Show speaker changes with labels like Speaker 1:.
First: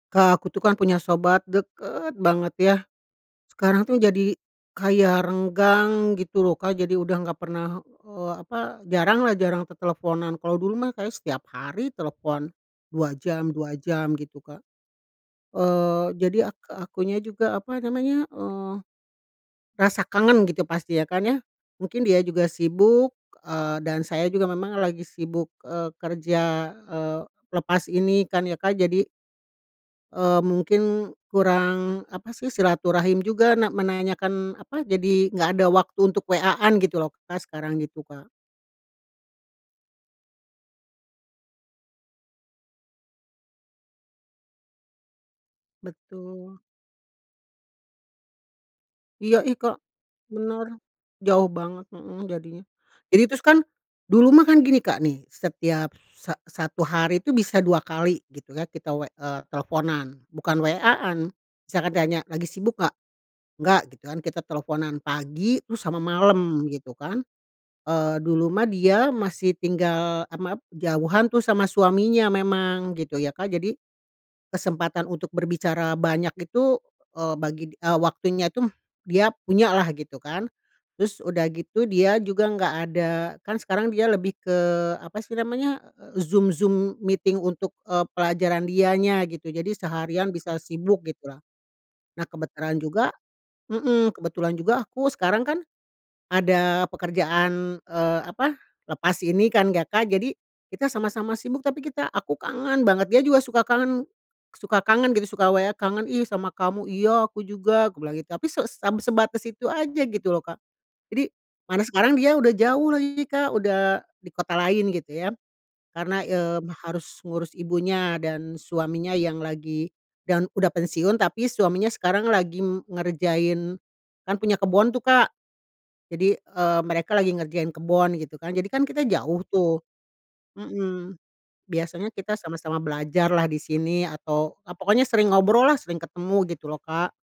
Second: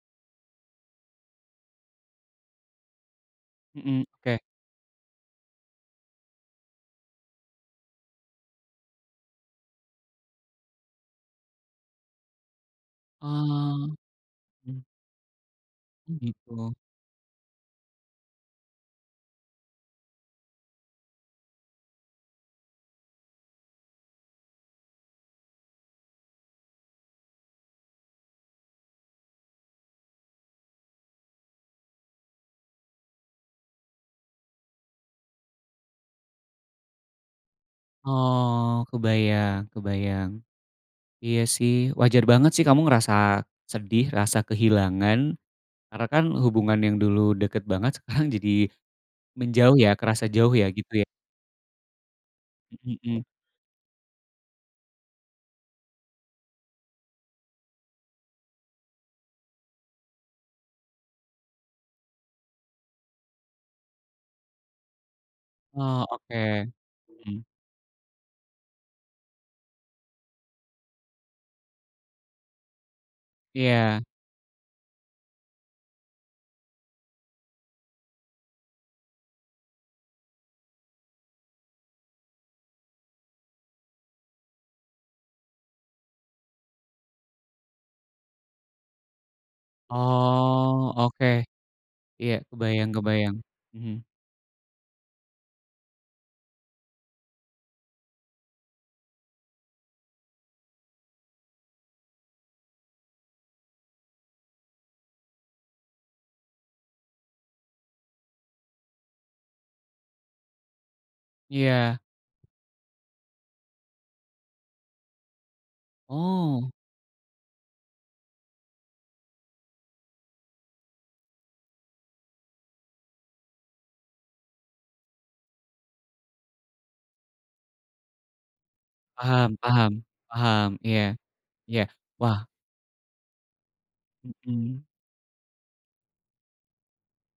Speaker 1: Kak, aku tuh kan punya sobat, deket banget ya. Sekarang tuh
Speaker 2: Mhm,
Speaker 1: jadi,
Speaker 2: Oke
Speaker 1: kayak renggang gitu loh Kak, jadi udah gak pernah, eee, apa, jarang lah, jarang teleponan, kalau dulu mah kayaknya setiap hari telepon, 2 jam, 2
Speaker 2: Oh.
Speaker 1: jam, gitu Kak,
Speaker 2: Mhm.
Speaker 1: eee,
Speaker 2: Oh,
Speaker 1: jadi ak
Speaker 2: gitu?
Speaker 1: akunya juga, apa namanya, eee, rasa kangen gitu, pasti ya kan, ya, mungkin dia juga sibuk, eee, dan saya juga memang lagi sibuk, eee, kerja, eee, lepas ini kan ya Kak. Jadi, eee, mungkin kurang, apa sih, silaturahim juga na menanyakan, eee, apa, jadi gak ada waktu untuk WA-an gitu loh Kak, sekarang, gitu Kak.
Speaker 2: Oh, kebayang kebayang. Iya sih wajar banget sih kamu ngerasa sedih, rasa kehilangan. Karena kan,
Speaker 1: Betul.
Speaker 2: hubungan yang dulu deket banget sekarang jadi
Speaker 1: iya ih
Speaker 2: menjauh
Speaker 1: Kak
Speaker 2: ya, kerasa jauh ya,
Speaker 1: benar,
Speaker 2: gitu ya?
Speaker 1: jauh banget mhm, jadinya.
Speaker 2: Mhm
Speaker 1: Jadi
Speaker 2: mhm.
Speaker 1: terus kan, dulu mah kan gini Kak nih, setiap sa satu hari itu bisa 2 kali gitu kan, kita w eee, kita teleponan bukan WA-an, saya kan tanya "Lagi sibuk nggak?" "Nggak," gitu kan, kita teleponan pagi terus sama
Speaker 2: Oh,
Speaker 1: malem,
Speaker 2: oke.
Speaker 1: gitu kan,
Speaker 2: Mhm.
Speaker 1: eee, dulu mah dia masih tinggal a map jauhan tuh sama suaminya memang, gitu ya Kak. Jadi,
Speaker 2: Iya.
Speaker 1: kesempatan untuk berbicara banyak itu, eee, bagi waktunya itu, dia punya lah, gitu kan. Terus, udah gitu dia juga nggak ada kan sekarang dia lebih ke, apa sih namanya, Zoom Zoom meeting untuk, eee, pelajaran dianya gitu, jadi seharian bisa
Speaker 2: Oh,
Speaker 1: sibuk,
Speaker 2: oke.
Speaker 1: gitu lah. Nah,
Speaker 2: Iya,
Speaker 1: kebetulan
Speaker 2: kebayang
Speaker 1: juga
Speaker 2: kebayang, mhm.
Speaker 1: heeh, kebetulan juga aku sekarang kan, ada pekerjaan, eee, apa, lepas ini kan ya Kak. Jadi, kita sama-sama sibuk tapi kita aku kangen banget, dia juga suka kangen suka kangen gitu, suka WA "Kangen ih, sama kamu." "Iya, aku juga," bilang gitu, tapi seb sebatas itu aja, gitu loh Kak. Jadi mana
Speaker 2: Iya.
Speaker 1: sekarang dia udah jauh lagi Kak, udah di kota lain, gitu ya. Karena, eee,
Speaker 2: Oh.
Speaker 1: harus ngurus ibunya dan suaminya yang lagi dan udah pensiun tapi suaminya sekarang lagi ngerjain, kan punya kebon tuh Kak. Jadi, eee, mereka lagi ngerjain kebon gitu kan, jadi kan, kita jauh
Speaker 2: Paham
Speaker 1: tuh
Speaker 2: paham paham, iya
Speaker 1: mhm,
Speaker 2: iya,
Speaker 1: biasanya kita
Speaker 2: wah.
Speaker 1: sama-sama belajar lah di sini, atau ah
Speaker 2: Mhm.
Speaker 1: pokoknya sering ngobrol lah, sering ketemu, gitu loh Kak.